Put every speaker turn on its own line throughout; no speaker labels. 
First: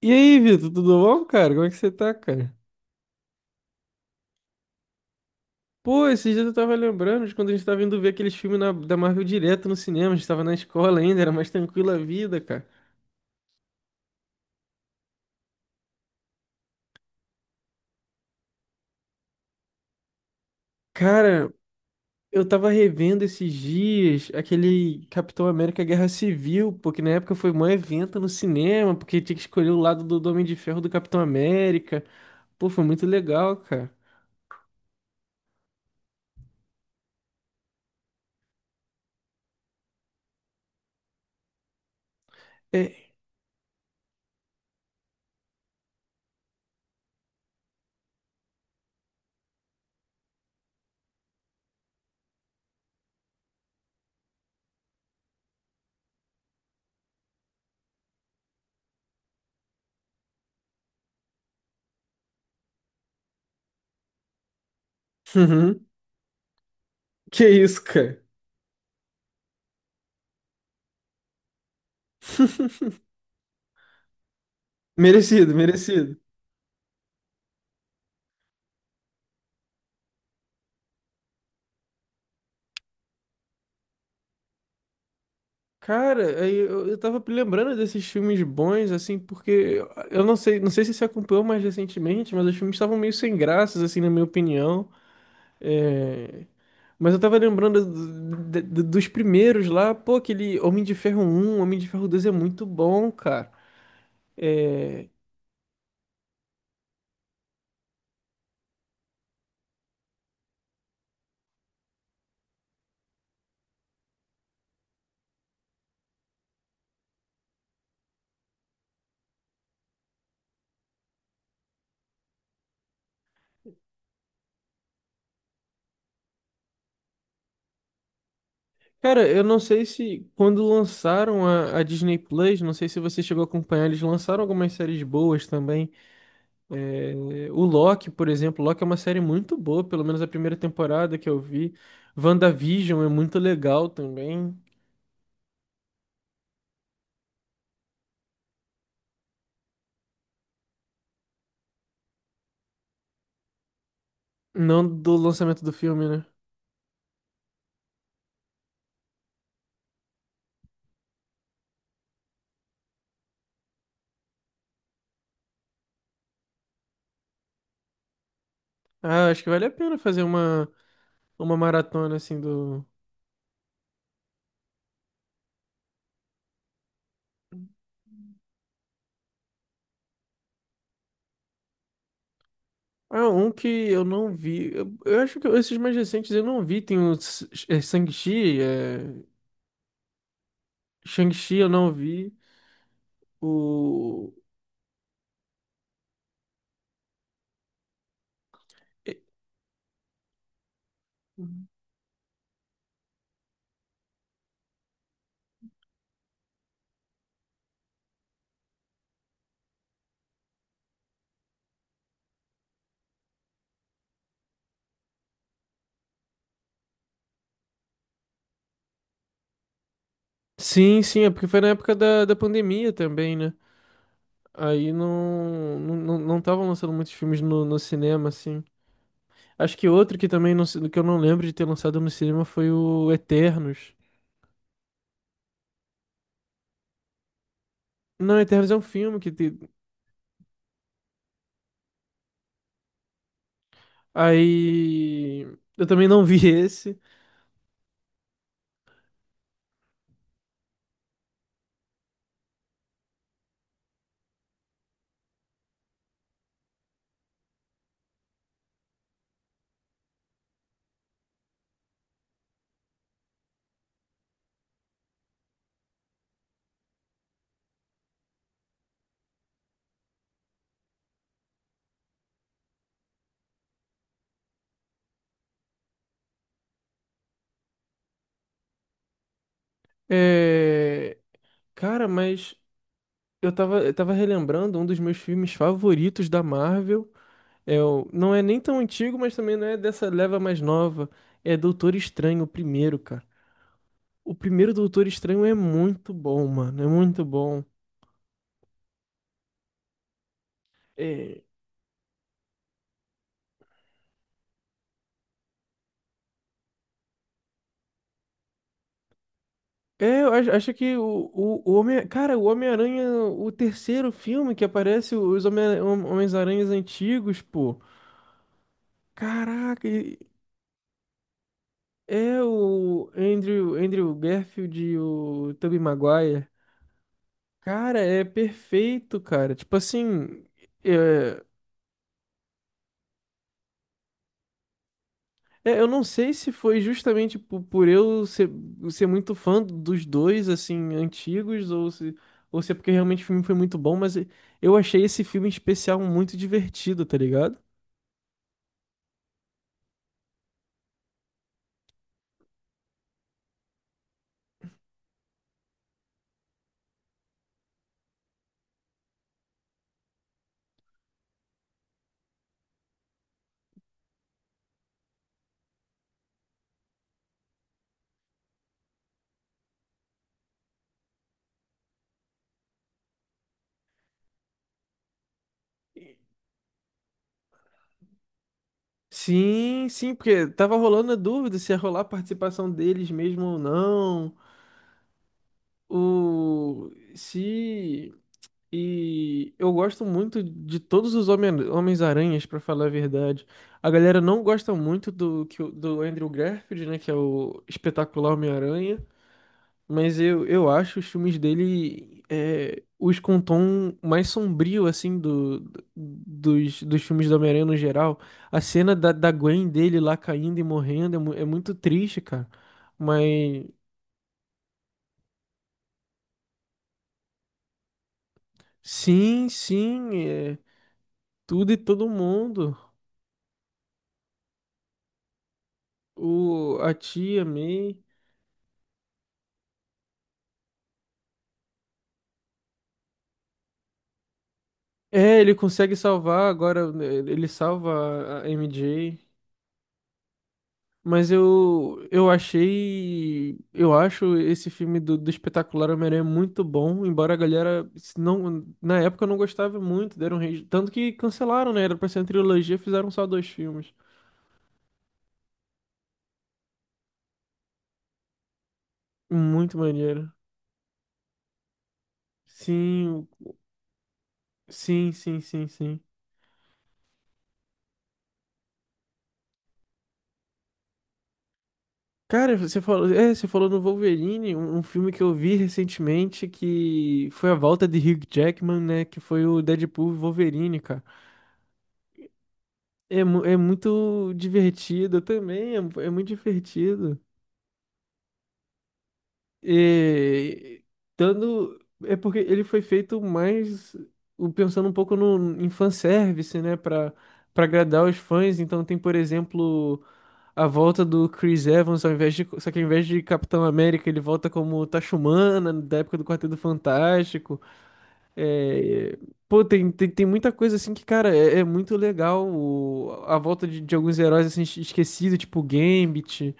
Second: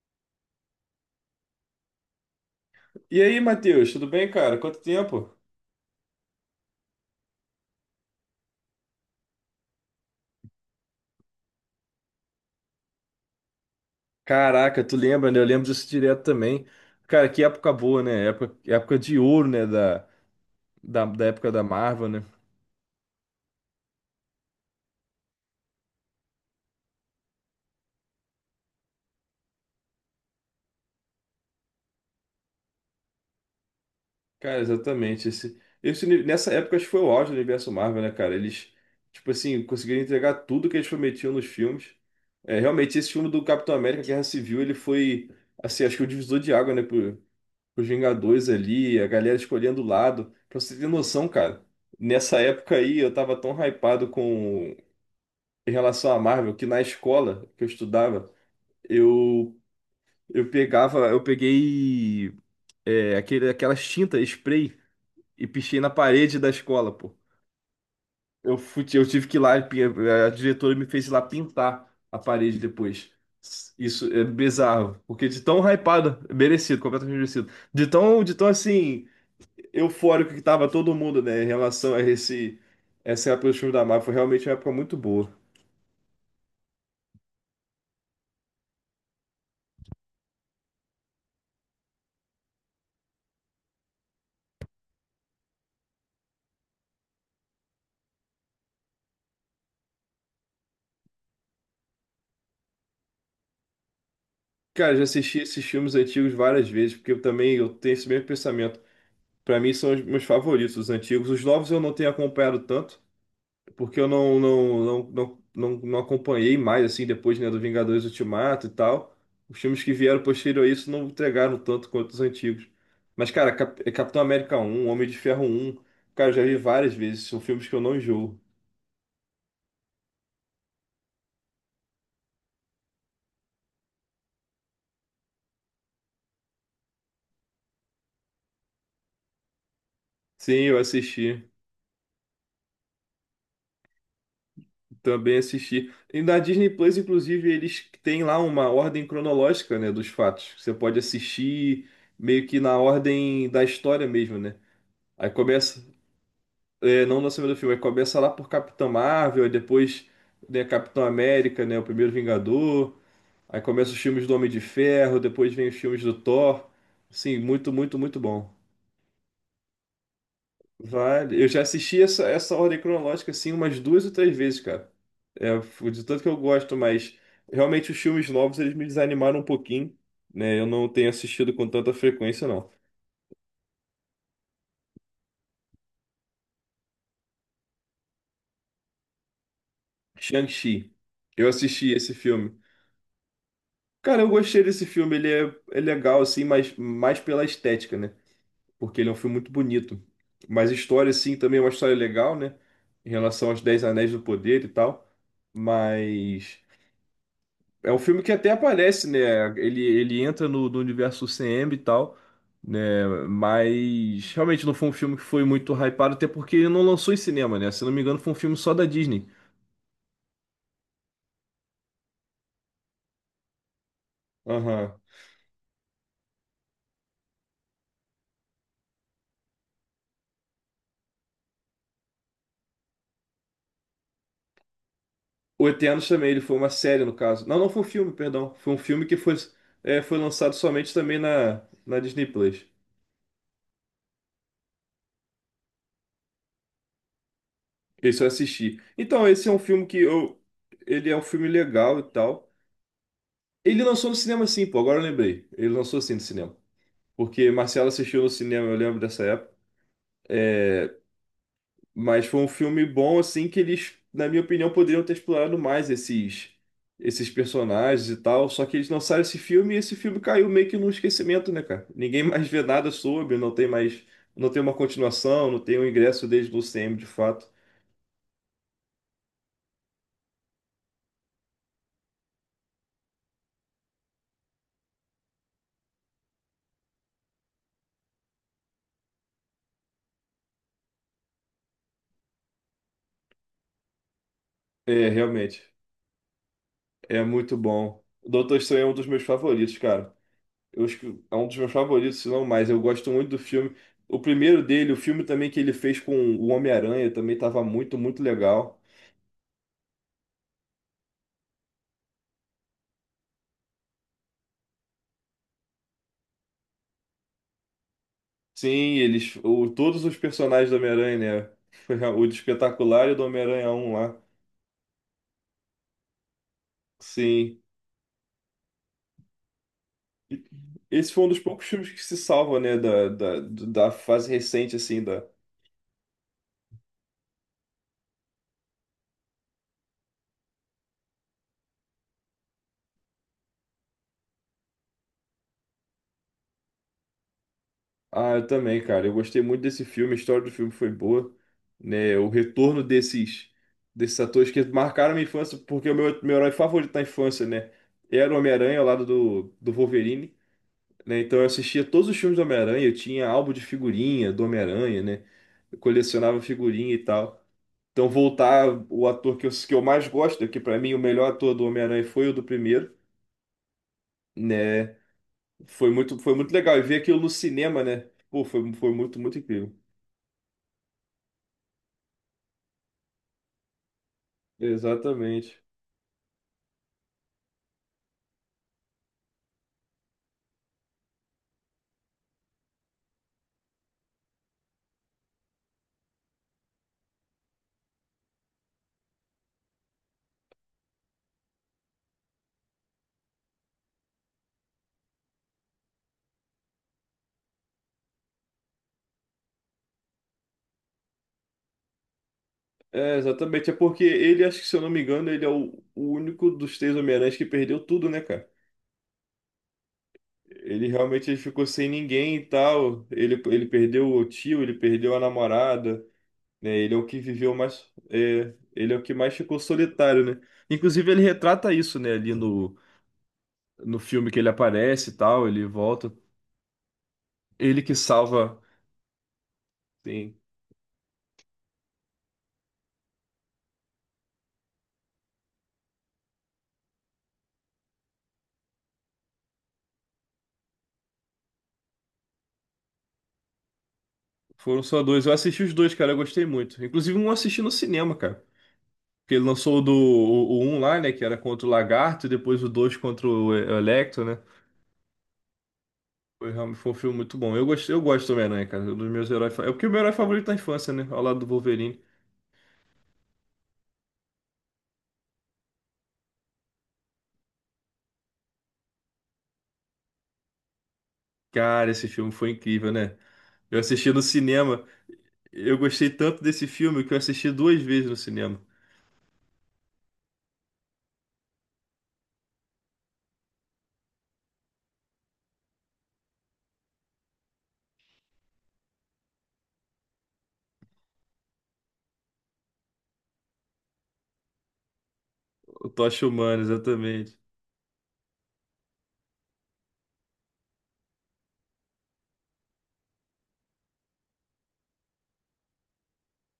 E aí, Vitor, tudo bom, cara? Como é que você tá, cara?
E aí, Matheus, tudo bem, cara? Quanto tempo?
Pô, esses dias eu tava lembrando de quando a gente tava indo ver aqueles filmes da Marvel direto no cinema. A gente tava na escola ainda, era mais tranquila a vida, cara.
Caraca, tu lembra, né? Eu lembro disso direto também. Cara, que época boa, né? Época de ouro, né? Da época
Cara,
da Marvel, né?
eu tava revendo esses dias aquele Capitão América Guerra Civil, porque na época foi um evento no cinema, porque tinha que escolher o lado do Homem de Ferro, do Capitão América. Pô, foi muito legal, cara.
Cara, exatamente. Nessa época, acho que foi o auge do universo Marvel, né, cara? Eles, tipo assim, conseguiram entregar tudo que eles prometiam nos filmes. É, realmente, esse
É.
filme do Capitão América, Guerra Civil, ele foi, assim, acho que o divisor de água, né? Os Vingadores ali, a galera escolhendo o lado. Pra você ter noção, cara, nessa época aí eu tava tão hypado com em relação à Marvel, que na escola que eu estudava, eu eu peguei, aquele, aquelas tinta spray, e pichei
Uhum.
na parede da escola, pô.
Que isso, cara?
Eu tive que ir lá, a diretora me fez ir lá pintar a parede depois. Isso é bizarro, porque de
Merecido,
tão
merecido.
hypado, merecido, completamente merecido. De tão assim, eufórico que tava todo mundo, né, em relação a esse essa época dos filmes da Marvel. Foi realmente uma época muito boa.
Cara, aí eu tava lembrando desses filmes bons, assim, porque eu não sei, não sei se você acompanhou mais recentemente, mas os filmes estavam meio sem graças, assim, na minha opinião. É, Mas eu tava lembrando dos primeiros lá, pô. Aquele Homem de Ferro um, Homem de Ferro 2 é muito bom, cara.
Cara, eu já
É.
assisti esses filmes antigos várias vezes, porque eu também eu tenho esse mesmo pensamento. Pra mim são os meus favoritos, os antigos. Os novos eu não tenho acompanhado tanto, porque eu não acompanhei mais assim depois, né, do Vingadores Ultimato e tal. Os filmes que vieram posterior a isso não entregaram tanto quanto os antigos. Mas, cara, Capitão América 1, Homem de Ferro 1, cara, eu já vi várias vezes. São filmes que eu não enjoo.
Cara, eu não sei se quando lançaram a Disney Plus, não sei se você chegou a acompanhar, eles lançaram algumas séries boas também. O Loki, por exemplo, Loki é uma série muito boa, pelo menos a primeira
Sim, eu
temporada que eu
assisti.
vi. WandaVision é muito legal também.
Também assisti. E na Disney Plus, inclusive, eles têm lá uma ordem cronológica, né, dos fatos. Você pode assistir meio que na ordem da história mesmo, né?
Não do
Aí
lançamento do
começa,
filme, né?
não na semana do filme, aí começa lá por Capitão Marvel, aí depois, né, Capitão América, né, o Primeiro Vingador. Aí começa os filmes do Homem de Ferro, depois vem os filmes do Thor. Sim, muito bom.
Ah, acho que vale a pena fazer
Vale. Eu
uma
já assisti
maratona
essa,
assim
essa ordem
do.
cronológica assim umas duas ou três vezes, cara. É, de tanto que eu gosto, mas realmente os filmes novos eles me desanimaram um pouquinho, né? Eu não tenho assistido com tanta frequência, não.
Ah, um que eu não vi. Eu acho que esses mais recentes eu não vi. Tem o Shang-Chi, é...
Shang-Chi. Eu
Shang-Chi eu não
assisti esse
vi.
filme. Cara, eu
O.
gostei desse filme. Ele é legal, assim, mas mais pela estética, né? Porque ele
É.
é um filme muito bonito. Mas a história, assim, também é uma história legal, né? Em relação aos Dez Anéis do Poder e tal. Mas. É um filme que até aparece, né? Ele entra no universo CM e tal, né? Mas realmente não foi um filme que foi muito hypado, até porque ele não lançou em cinema, né? Se não me engano, foi um filme só da Disney.
Sim, sim, é porque foi na época da pandemia também, né? Aí
Aham.
não estavam lançando muitos filmes no cinema, assim. Acho que outro que também não, que eu não lembro de ter lançado no cinema foi o Eternos.
O Eternos também, ele foi uma série, no caso. Não, não foi um filme,
Não,
perdão.
Eternos
Foi
é
um
um
filme que
filme que
foi,
tem...
é, foi lançado somente também na, na Disney Plus.
Aí. Eu também não vi esse.
Esse eu assisti. Então, esse é um filme que eu. Ele é um filme legal e tal. Ele lançou no cinema sim, pô, agora eu lembrei. Ele lançou sim no cinema, porque Marcelo assistiu no cinema, eu lembro dessa época. Mas foi um filme bom, assim, que eles, na minha opinião, poderiam ter explorado mais esses personagens e tal. Só que eles lançaram esse filme e esse filme caiu meio que no esquecimento, né, cara? Ninguém mais vê nada sobre, não tem mais, não tem uma continuação, não tem um ingresso deles no CM de fato.
É... Cara, mas eu tava relembrando um dos meus filmes favoritos da Marvel. É, não é nem tão antigo, mas também não é dessa leva mais nova. É Doutor Estranho, o primeiro, cara. O primeiro Doutor
É,
Estranho é
realmente,
muito bom, mano. É
é
muito
muito
bom.
bom. Doutor Estranho é um dos meus favoritos, cara. Eu acho que é
É.
um dos meus favoritos, se não mais. Eu gosto muito do filme. O primeiro dele, o filme também que ele fez com o Homem-Aranha, também estava muito legal.
É, eu acho, acho que o Homem... Cara, o Homem-Aranha, o terceiro filme que aparece os Homens-Aranhas antigos, pô.
Sim, eles, o,
Caraca,
todos os
e-
personagens do Homem-Aranha, né? O do
é
Espetacular
o
e o do Homem-Aranha um
Andrew
lá.
Garfield e o Tobey Maguire.
Sim.
Cara, é perfeito, cara. Tipo assim,
E esse foi um dos
é.
poucos filmes que se salva, né, da fase recente, assim.
É, eu não sei se foi justamente ser muito fã dos dois, assim, antigos, ou se é porque realmente o filme foi muito bom, mas eu achei esse filme em especial muito divertido, tá ligado?
Ah, eu também, cara. Eu gostei muito desse filme, a história do filme foi boa, né? O retorno desses atores que marcaram minha infância, porque meu herói favorito na infância, né? Era o Homem-Aranha ao lado do Wolverine, né? Então eu assistia todos os filmes do Homem-Aranha, eu tinha álbum de figurinha do Homem-Aranha, né? Eu colecionava figurinha e tal. Então voltar o ator que eu mais gosto, que pra mim o melhor ator do Homem-Aranha foi o do primeiro, né? Foi muito legal. E ver aquilo no cinema, né? Pô, foi muito incrível.
Sim, sim, porque tava rolando a dúvida se ia rolar a participação deles mesmo ou não,
Exatamente.
o se. E eu gosto muito de todos os Homens-Aranhas, pra falar a verdade. A galera não gosta muito do Andrew Garfield, né? Que é o espetacular Homem-Aranha. Mas eu acho os filmes dele é, os com um tom mais sombrio, assim, dos filmes do Homem-Aranha no geral. A cena da Gwen dele lá caindo e morrendo é, é muito triste, cara.
É,
Mas
exatamente. É porque ele, acho que se eu não me engano, ele é o único dos três Homem-Aranhas que perdeu tudo, né, cara?
sim, sim, é
Ele realmente ele ficou
tudo e
sem
todo
ninguém e
mundo.
tal. Ele perdeu o tio, ele perdeu a namorada, né?
O, a
Ele é o que
tia
viveu mais.
May.
É, ele é o que mais ficou solitário, né? Inclusive, ele retrata isso, né, ali no filme que ele aparece e
É,
tal,
ele
ele
consegue
volta.
salvar agora, né. Ele
Ele que
salva a
salva.
MJ.
Sim.
Mas eu achei. Eu acho esse filme do Espetacular Homem-Aranha muito bom. Embora a galera se não, na época não gostava muito. Deram rage. Tanto que cancelaram, né? Era pra ser uma trilogia, fizeram só dois filmes.
Foram só dois. Eu assisti os dois, cara. Eu gostei muito. Inclusive, um eu assisti no cinema, cara. Porque ele lançou
Muito maneiro.
o 1 lá, né? Que era contra o Lagarto, e depois o 2 contra
Sim,
o Electro, né?
sim, sim, sim, sim.
Foi realmente, foi um filme muito bom. Eu gosto do Homem-Aranha, cara. É um dos meus heróis. É porque o meu herói favorito da infância, né? Ao lado do Wolverine.
Cara, você falou no Wolverine, um filme que eu vi recentemente que foi a volta de Hugh Jackman, né? Que foi o Deadpool e Wolverine, cara.
Cara, esse filme foi incrível, né?
É, é
Eu assisti no
muito
cinema.
divertido também,
Eu
é, é
gostei
muito
tanto desse filme que eu
divertido.
assisti duas vezes no cinema.
E, dando, é porque ele foi feito mais pensando um pouco no, em fanservice, né? Pra, pra agradar os fãs. Então tem, por exemplo, a volta do Chris Evans, só que ao invés de Capitão América, ele volta como Tachumana,
O
da época do
Tocha
Quarteto
Humana, exatamente.
Fantástico. É, pô, tem muita coisa assim que, cara, é, é muito legal a volta de alguns heróis assim esquecidos, tipo Gambit.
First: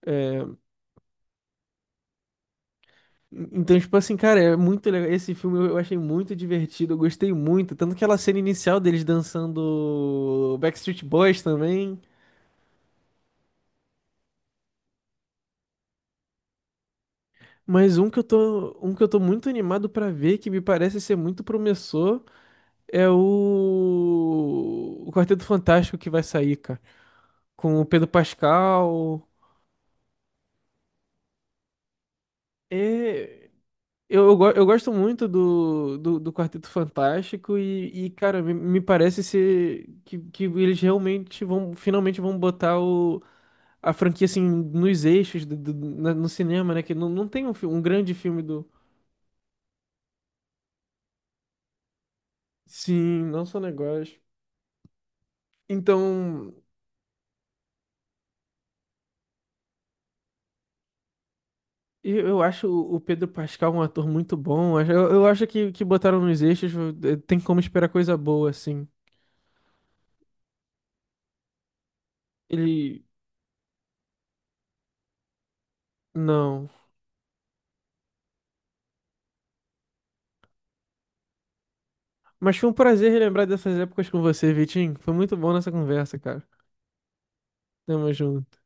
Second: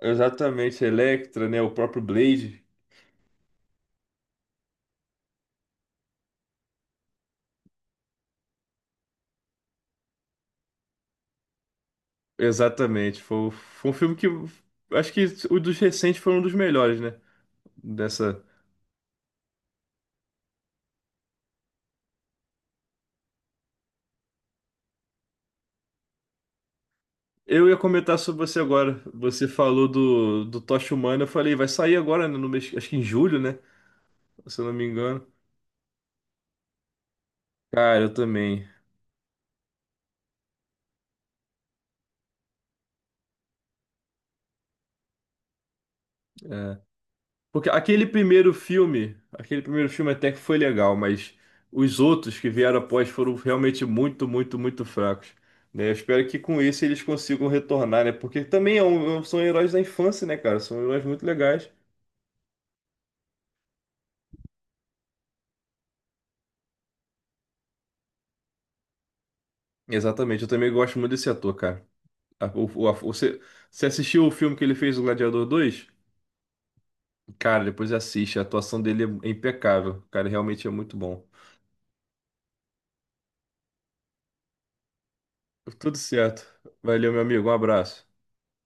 Exatamente, Electra, né? O próprio Blade.
Então, tipo assim, cara, é muito legal. Esse filme eu achei muito divertido, eu gostei muito. Tanto aquela cena inicial deles dançando Backstreet Boys também.
Exatamente. Foi um filme que eu. Acho que o dos recentes foi um dos melhores, né?
Mas
Dessa.
um que eu tô muito animado pra ver, que me parece ser muito promissor, é o Quarteto Fantástico que vai sair, cara.
Eu ia
Com o Pedro
comentar sobre você agora.
Pascal.
Você falou do Tocha Humana. Eu falei, vai sair agora, né, no mês, acho que em julho,
É...
né? Se eu
Eu
não me
gosto
engano.
muito do Quarteto Fantástico
Cara,
e,
eu
cara,
também.
me parece ser que eles realmente vão, finalmente vão botar o, a franquia, assim, nos eixos no cinema,
É.
né? Que não, não tem um,
Porque
um grande filme do...
aquele primeiro filme até que foi legal, mas os outros que vieram após
Sim,
foram
não sou
realmente
negócio.
muito fracos. Né? Eu espero que
Então,
com esse eles consigam retornar, né? Porque também são heróis da infância, né, cara? São heróis muito legais.
Eu acho o Pedro Pascal um ator muito bom. Eu acho que botaram nos eixos, tem como esperar coisa boa, assim.
Exatamente, eu também gosto muito desse ator, cara. A- o- o- a-
Ele.
você, você assistiu o filme que ele fez, o Gladiador 2?
Não.
Cara, depois assiste. A atuação dele é impecável. O cara realmente é muito bom.
Mas foi um prazer relembrar dessas épocas com você, Vitinho. Foi muito bom nessa
Tudo
conversa, cara.
certo. Valeu, meu amigo. Um abraço.
Tamo junto.